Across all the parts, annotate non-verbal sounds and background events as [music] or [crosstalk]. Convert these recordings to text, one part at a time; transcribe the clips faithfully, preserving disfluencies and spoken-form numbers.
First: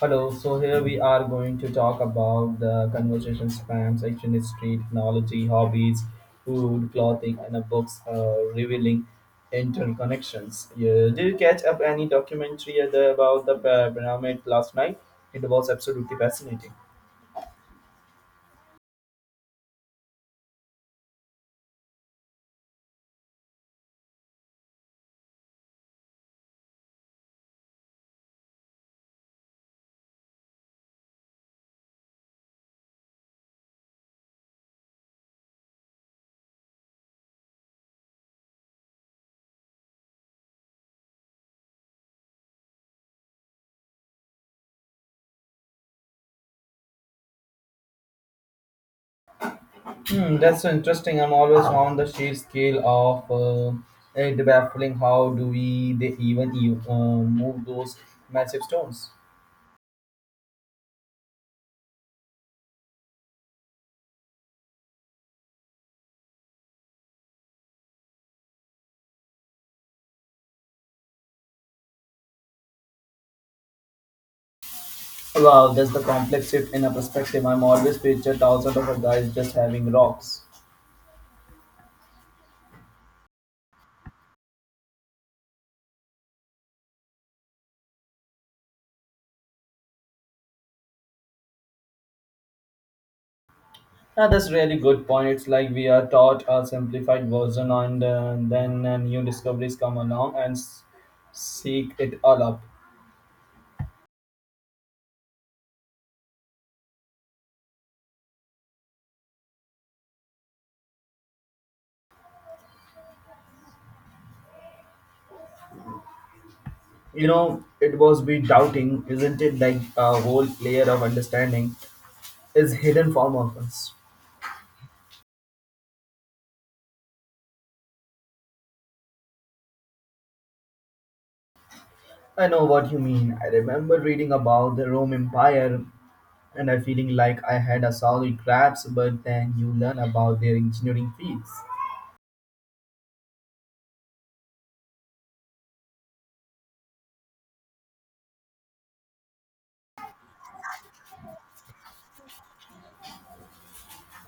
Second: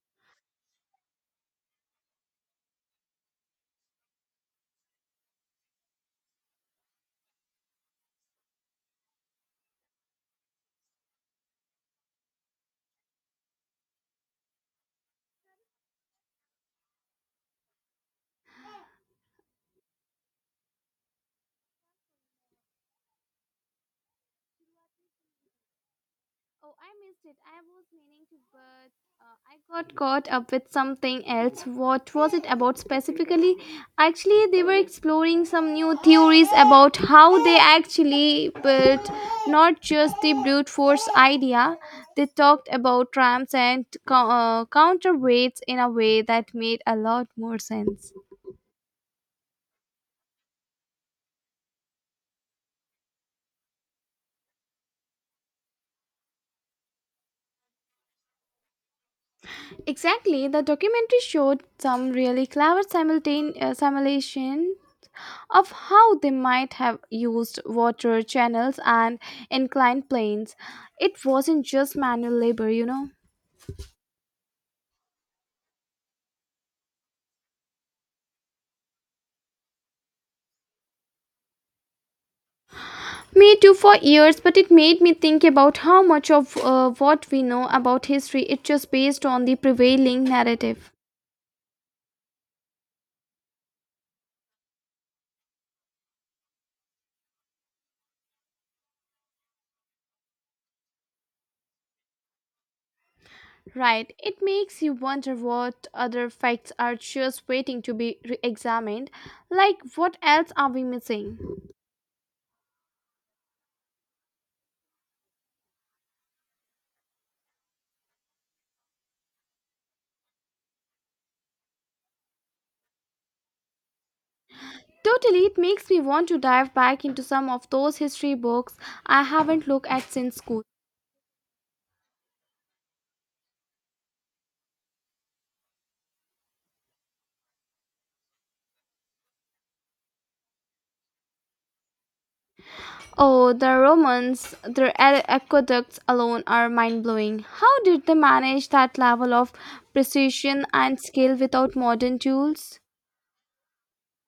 Hello, so here we are going to talk about the conversation spam, section history, technology, hobbies, food, clothing, and uh, books uh, revealing interconnections. Yeah. Did you catch up any documentary other about the uh, pyramid last night? It was absolutely fascinating. Oh, I missed it. I was meaning to, but uh, I got caught up with something else. What was it about specifically? Actually, they were exploring some new theories about how they actually built, not just the brute force idea. They talked about ramps and co- uh, counterweights in a way that made a lot more sense. Hmm, that's so interesting. I'm always on the sheer scale of uh, it baffling. How do we they even e- uh, move those massive stones? Exactly, the documentary showed some really clever simultane- uh, simulation of how they might have used water channels and inclined planes. It wasn't just manual labor, you know. Wow, that's the complex shift in a perspective. I'm always pictured thousands of guys just having rocks. Me too for years, but it made me think about how much of uh, what we know about history is just based on the prevailing narrative. Yeah, that's really good point. It's like we are taught a simplified version, and uh, then uh, new discoveries come along and s- seek it all up. Right, it makes you wonder what other facts are just waiting to be re examined. Like, what else are we missing? You know, it was be doubting, isn't it? Like a whole layer of understanding is hidden from us. Totally, it makes me want to dive back into some of those history books I haven't looked at since school. I know what you mean. I remember reading about the Rome Empire and I feeling like I had a solid grasp, but then you learn about their engineering feats. Oh, the Romans, their a- aqueducts alone are mind blowing. How did they manage that level of precision and skill without modern tools?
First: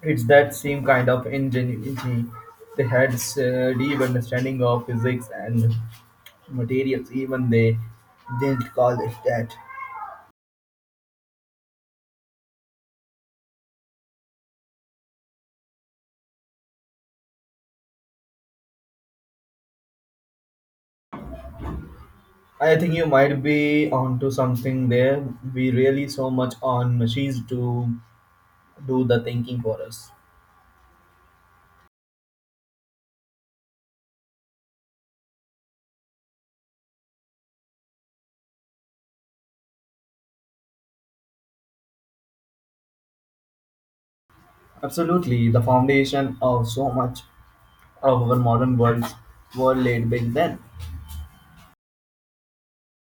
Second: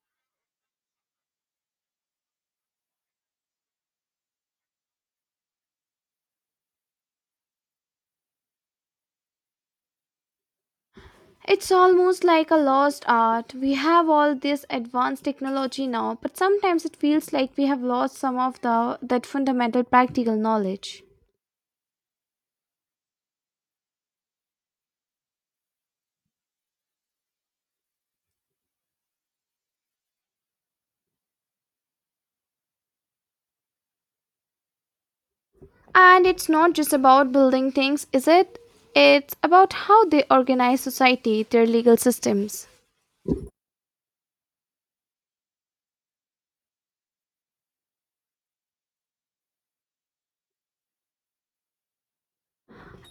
It's that same kind of ingenuity. They had a deep understanding of physics and materials, even they didn't call it that. It's almost like a lost art. We have all this advanced technology now, but sometimes it feels like we have lost some of the, that fundamental practical knowledge. I think you might be onto something there. We really so much on machines to do the thinking for us. And it's not just about building things, is it? It's about how they organize society, their legal systems. Absolutely, the foundation of so much of our modern worlds were laid back then.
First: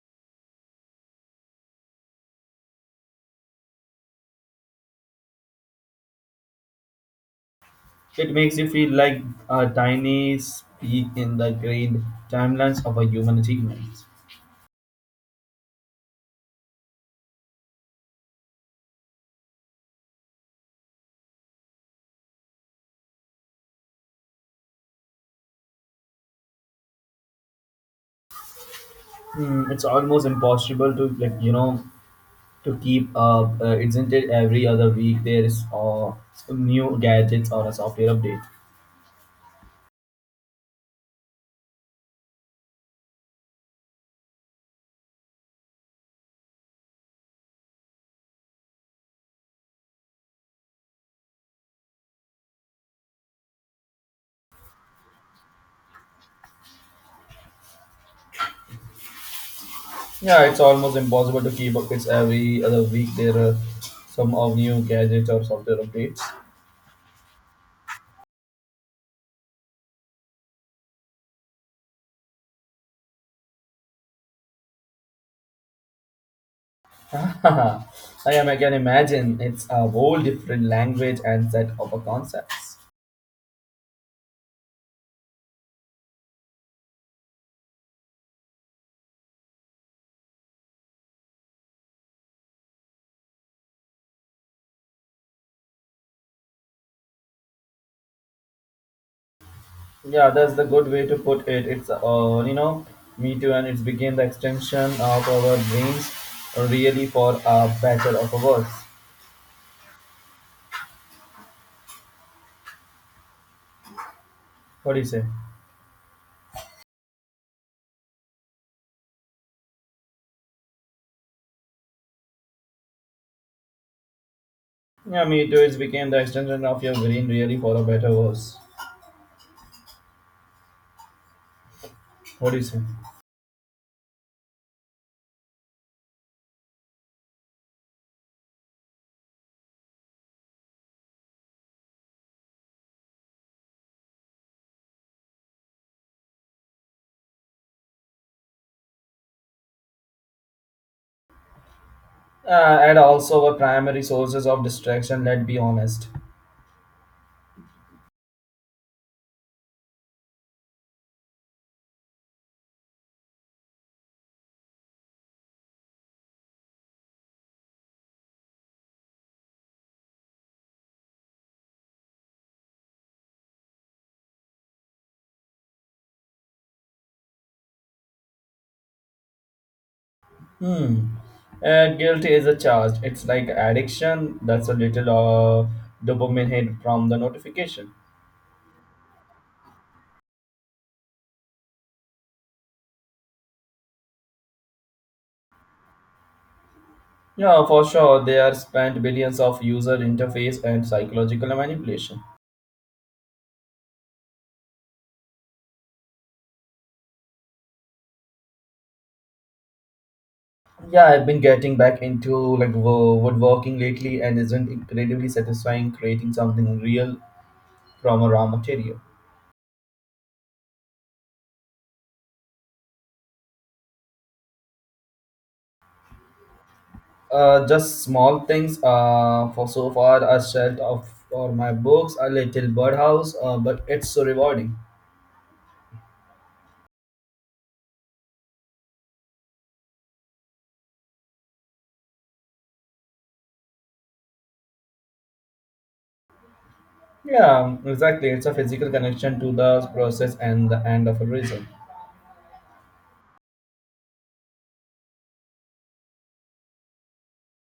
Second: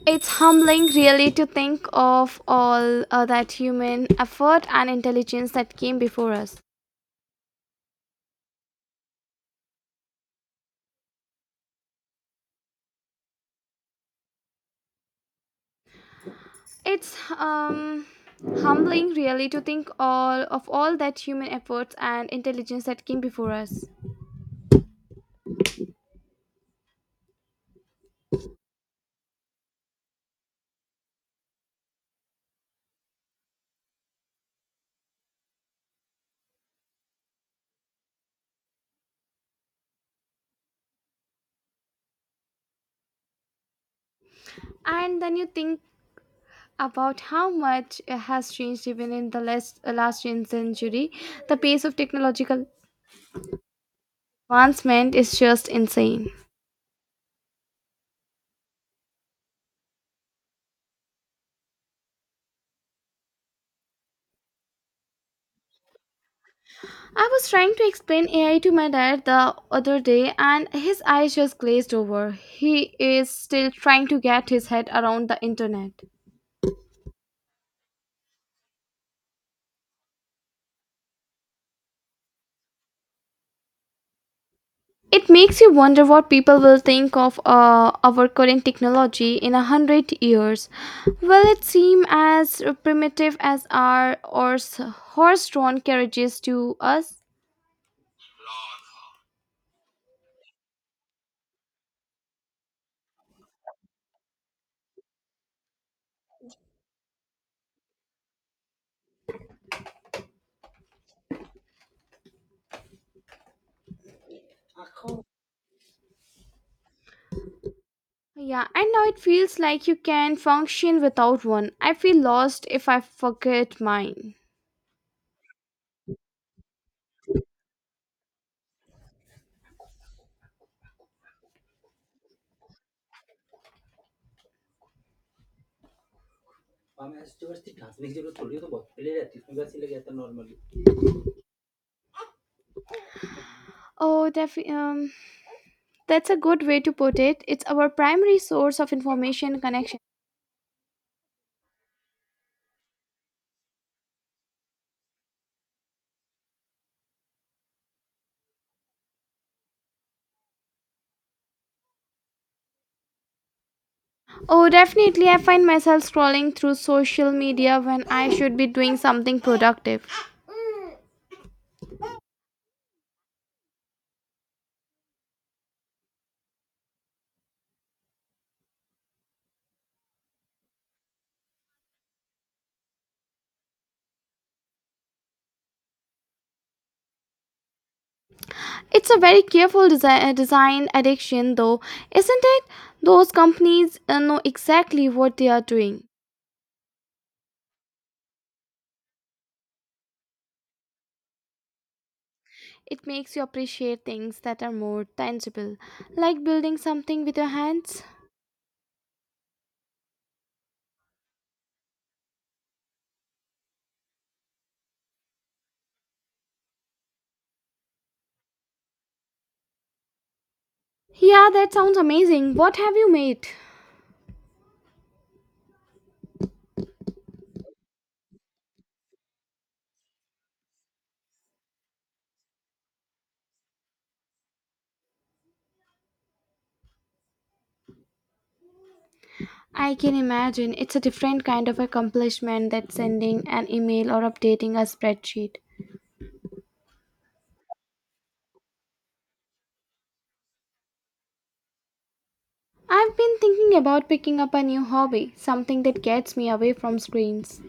It's humbling, really, to think of all uh, that human effort and intelligence that came before us. It makes you feel like a tiny speck in the grand timelines of our human achievements. It's um, humbling, really, to think all of all that human efforts and intelligence that came before us. Mm, it's almost impossible to like you know to keep up, uh, isn't it? Every other week there is uh, new gadgets or a software update. And then you think about how much uh, has changed even in the last, uh, last century. The pace of technological advancement is just insane. Yeah, it's almost impossible to keep up. It's every other week there are some of new gadgets or software updates. I was trying to explain A I to my dad the other day and his eyes just glazed over. He is still trying to get his head around the internet. [laughs] I am. I can imagine it's a whole different language and set of a concepts. It makes you wonder what people will think of uh, our current technology in a hundred years. Will it seem as primitive as our or horse drawn carriages to us? Yeah, that's the good way to put it. It's uh, you know, me too, and it's became the extension of our dreams, really for a better or for worse. What do you say? Yeah, and now it feels like you can function without one. I feel lost if I forget mine. Yeah, me too. It's became the extension of your brain, really for a better or worse. What do you say? Oh, def- um, that's a good way to put it. It's our primary source of information connection. Uh, and also our primary sources of distraction. Let's be honest. Oh, definitely. I find myself scrolling through social media when I should be doing something productive. Hmm. Uh, guilt is a charge. It's like addiction. That's a little uh, dopamine hit from the notification. It's a very careful desi- uh, design addiction, though, isn't it? Those companies uh, know exactly what they are doing. Yeah, for sure. They are spent billions of user interface and psychological manipulation. It makes you appreciate things that are more tangible, like building something with your hands. Yeah, I've been getting back into like wo- woodworking lately, and isn't incredibly satisfying creating something real from a raw material. Yeah, that sounds amazing. What have you made? Uh, just small things. Uh, for so far, a shelf of for my books, a little birdhouse. Uh, but it's so rewarding. I can imagine it's a different kind of accomplishment than sending an email or updating a spreadsheet. Yeah, exactly. It's a physical connection to the process and the end of a result. I've been thinking about picking up a new hobby, something that gets me away from screens.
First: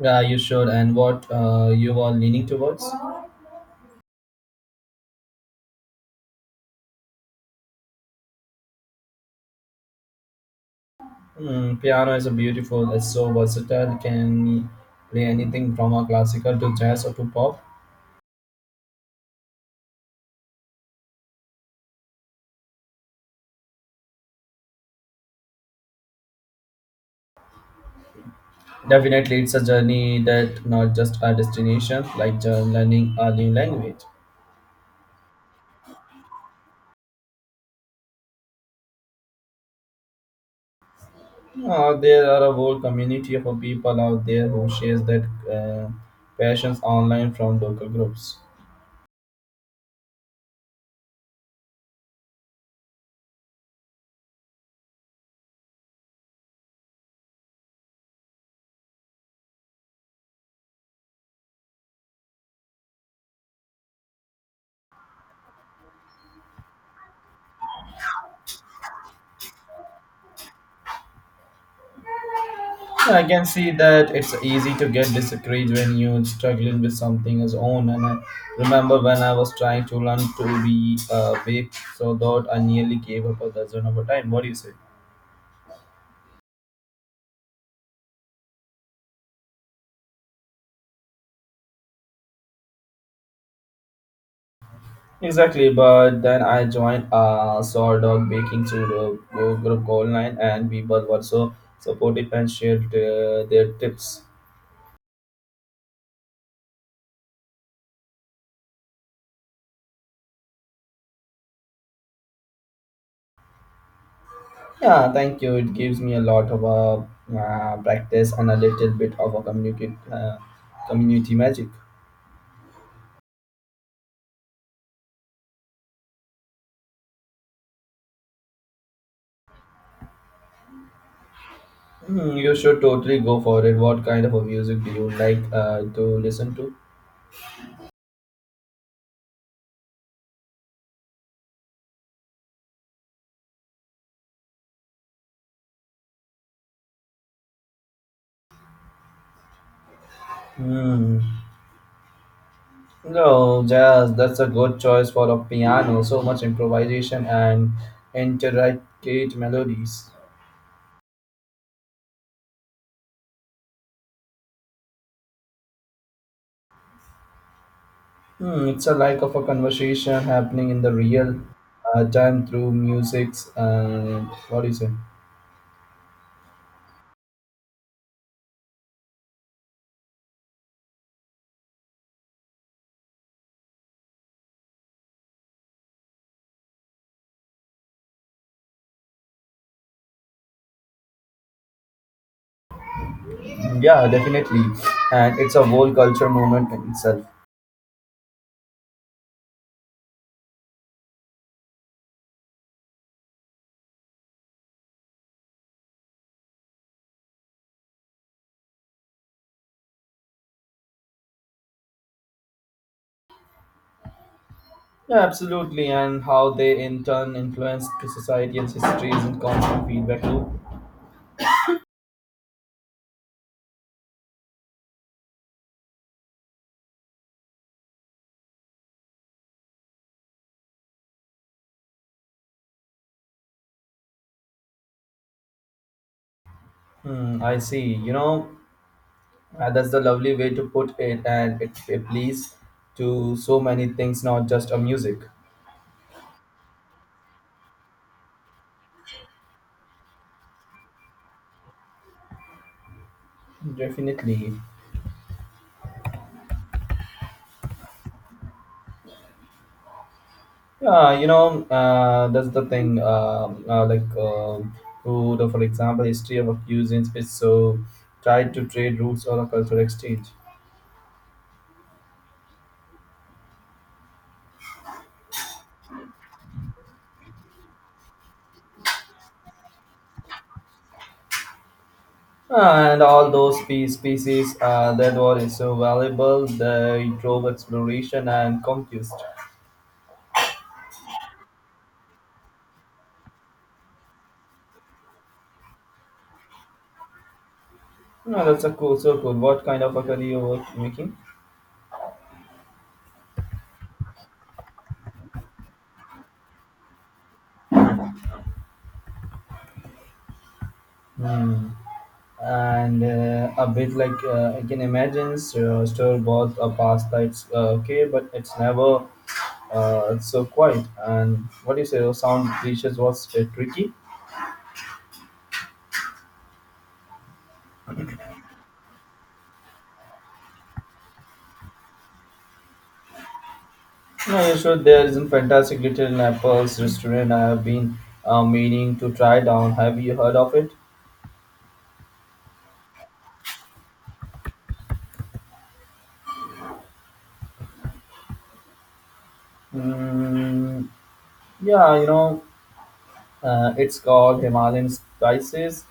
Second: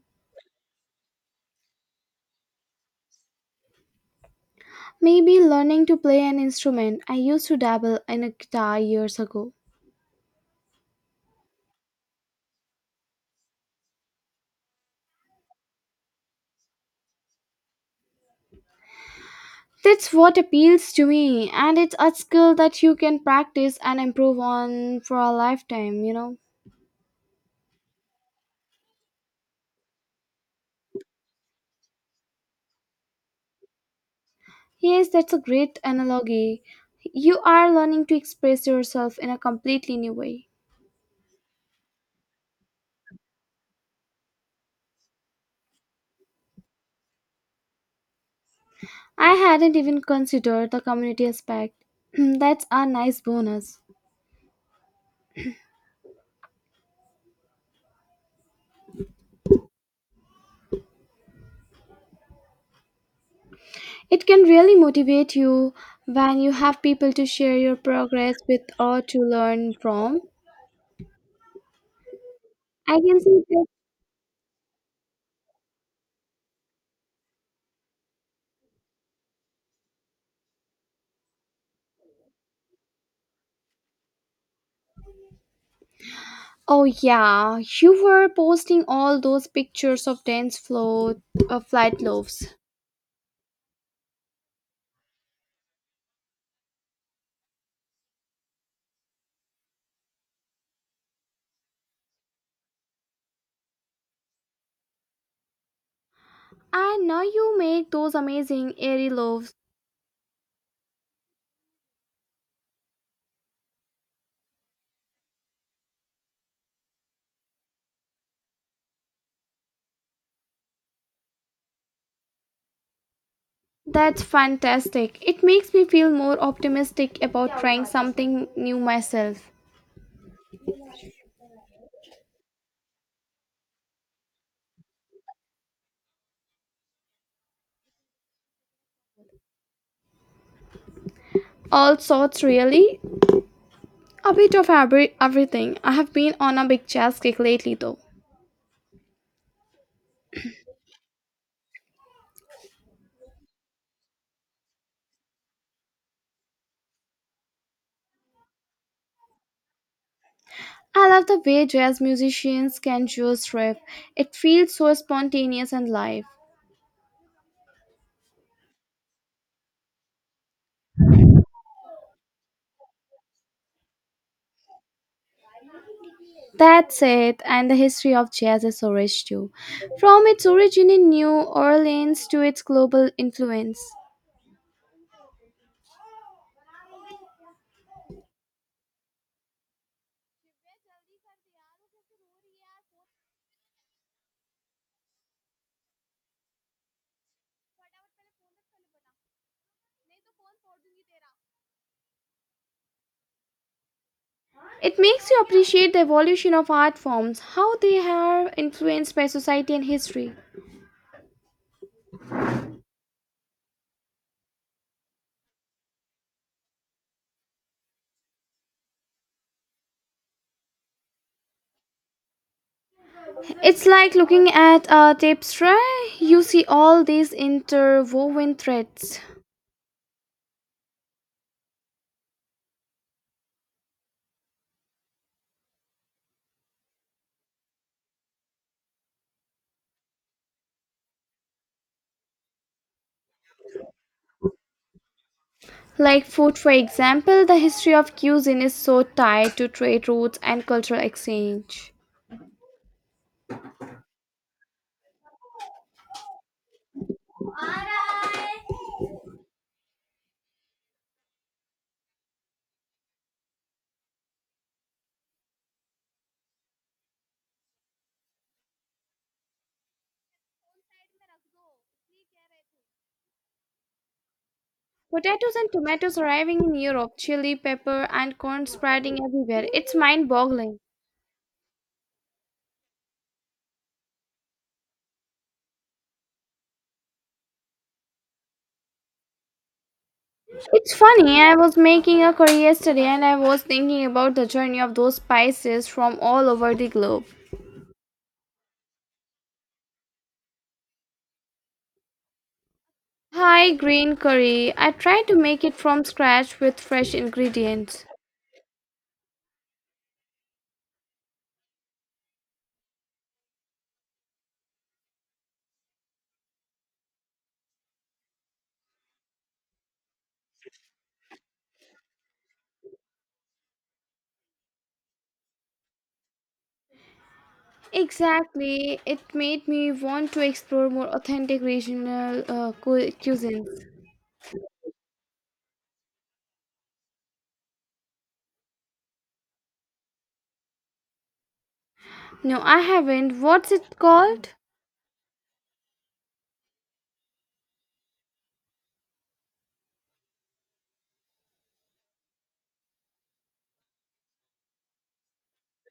Yeah, you should. And what uh, you are leaning towards? Maybe learning to play an instrument. I used to dabble in a guitar years ago. Mm, piano is a beautiful, it's so versatile, can play anything from a classical to jazz or to pop. That's what appeals to me, and it's a skill that you can practice and improve on for a lifetime, you know. Definitely, it's a journey that not just a destination, like uh, learning a new language. Yes, that's a great analogy. You are learning to express yourself in a completely new way. Uh, there are a whole community of people out there who shares that uh, passions online from local groups. I hadn't even considered the community aspect. [clears throat] That's a nice bonus. It can really motivate you when you have people to share your progress with or to learn from. I can I see can that. see that it's easy to get discouraged when you're struggling with something as own. And I remember when I was trying to learn to be a bake, so that I nearly gave up a dozen of a time. What do you say? Oh, yeah, you were posting all those pictures of dense float, uh, flight loaves. Exactly, but then I joined a sort of baking studio group group called Nine, and people were so supportive and shared uh, their tips. And now you make those amazing airy loaves. Yeah, thank you. It gives me a lot of uh, uh, practice and a little bit of a communicate, uh, community magic. That's fantastic. It makes me feel more optimistic about trying something new myself. Hmm, you should totally go for it. What kind of a music do you like uh, to listen to? All sorts, really. A bit of every, everything. I have been on a big jazz kick lately, though. Hmm. No, jazz. That's a good choice for a piano. So much improvisation and intricate melodies. I love the way jazz musicians can just riff. It feels so spontaneous and live. Hmm, it's a like of a conversation happening in the real uh, time through music's. Uh, what do you say? That's it, and the history of jazz is so rich too. From its origin in New Orleans to its global influence. Yeah, definitely. And it's a whole culture movement in itself. It makes you appreciate the evolution of art forms, how they are influenced by society and history. Yeah, absolutely. And how they in turn influence the society and history is in constant feedback loop. It's like looking at a tapestry, you see all these interwoven threads. Hmm, I see. You know, uh, that's the lovely way to put it, and it, it leads to so many things, not just a music. Like food, for example, the history of cuisine is so tied to trade routes and cultural exchange. Definitely. Yeah, you know, uh, that's the thing. Um uh, like, um food, or for example, history of cuisines is so tied to trade routes or a cultural exchange. Potatoes and tomatoes arriving in Europe, chili, pepper, and corn spreading everywhere. It's mind boggling. Ah, and all those spe- species uh, that were so valuable, they drove exploration and conquest. It's funny, I was making a curry yesterday and I was thinking about the journey of those spices from all over the globe. No, that's a cool, so cool. What kind of a career you were making? Hi, green curry. I tried to make it from scratch with fresh ingredients. Hmm. and uh, a bit like uh, I can imagine so store bought a pasta. It's uh, okay, but it's never uh, so quiet. And what do you say? The sound dishes was uh, tricky. Exactly. It made me want to explore more authentic regional uh, cu- cuisines. No, you sure there is a fantastic little Naples restaurant I have been uh, meaning to try down. Have you heard of it? No, I haven't. What's it called? Mm, yeah, you know, uh, it's called Himalayan Spices,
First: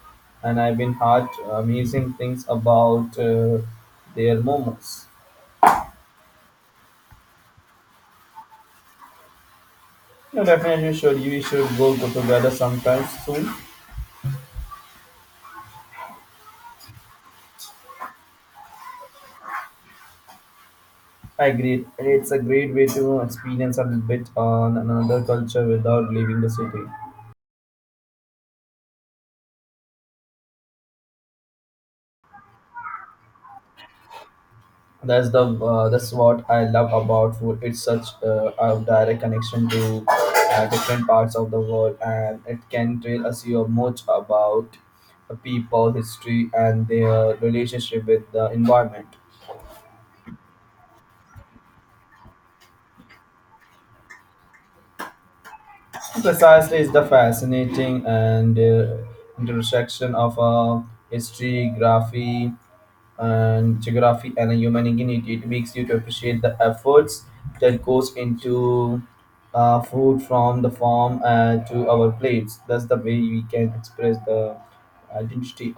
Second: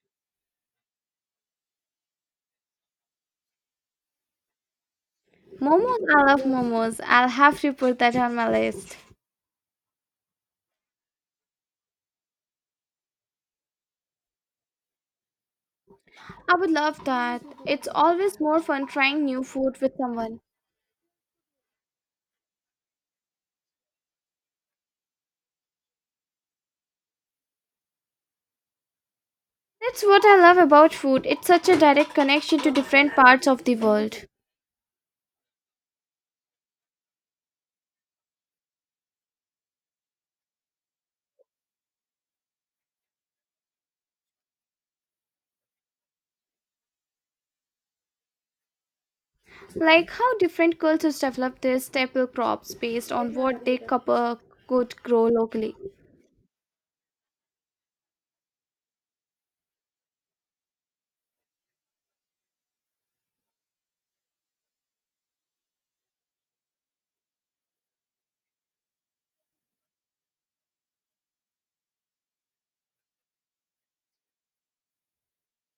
and I've been heard amazing things about uh, their momos. Momos. I love momos. I'll have to put that on my list. No, definitely should. We should go, go together sometime soon. I would love that. It's always more fun trying new food with someone. I agree. It's a great way to experience a little bit on another culture without leaving the city. That's what I love about food. It's such a direct connection to different parts of the world. That's the uh, that's what I love about food. It's such uh, a direct connection to uh, different parts of the world, and it can tell us you much about the people, history, and their relationship with the environment. Like how different cultures develop their staple crops based on what they cou- uh, could grow locally. Precisely, is the fascinating and uh, intersection of uh, history, graphy, and geography, and human ingenuity. It makes you to appreciate the efforts that goes into uh, food from the farm uh, to our plates. That's the way we can express the identity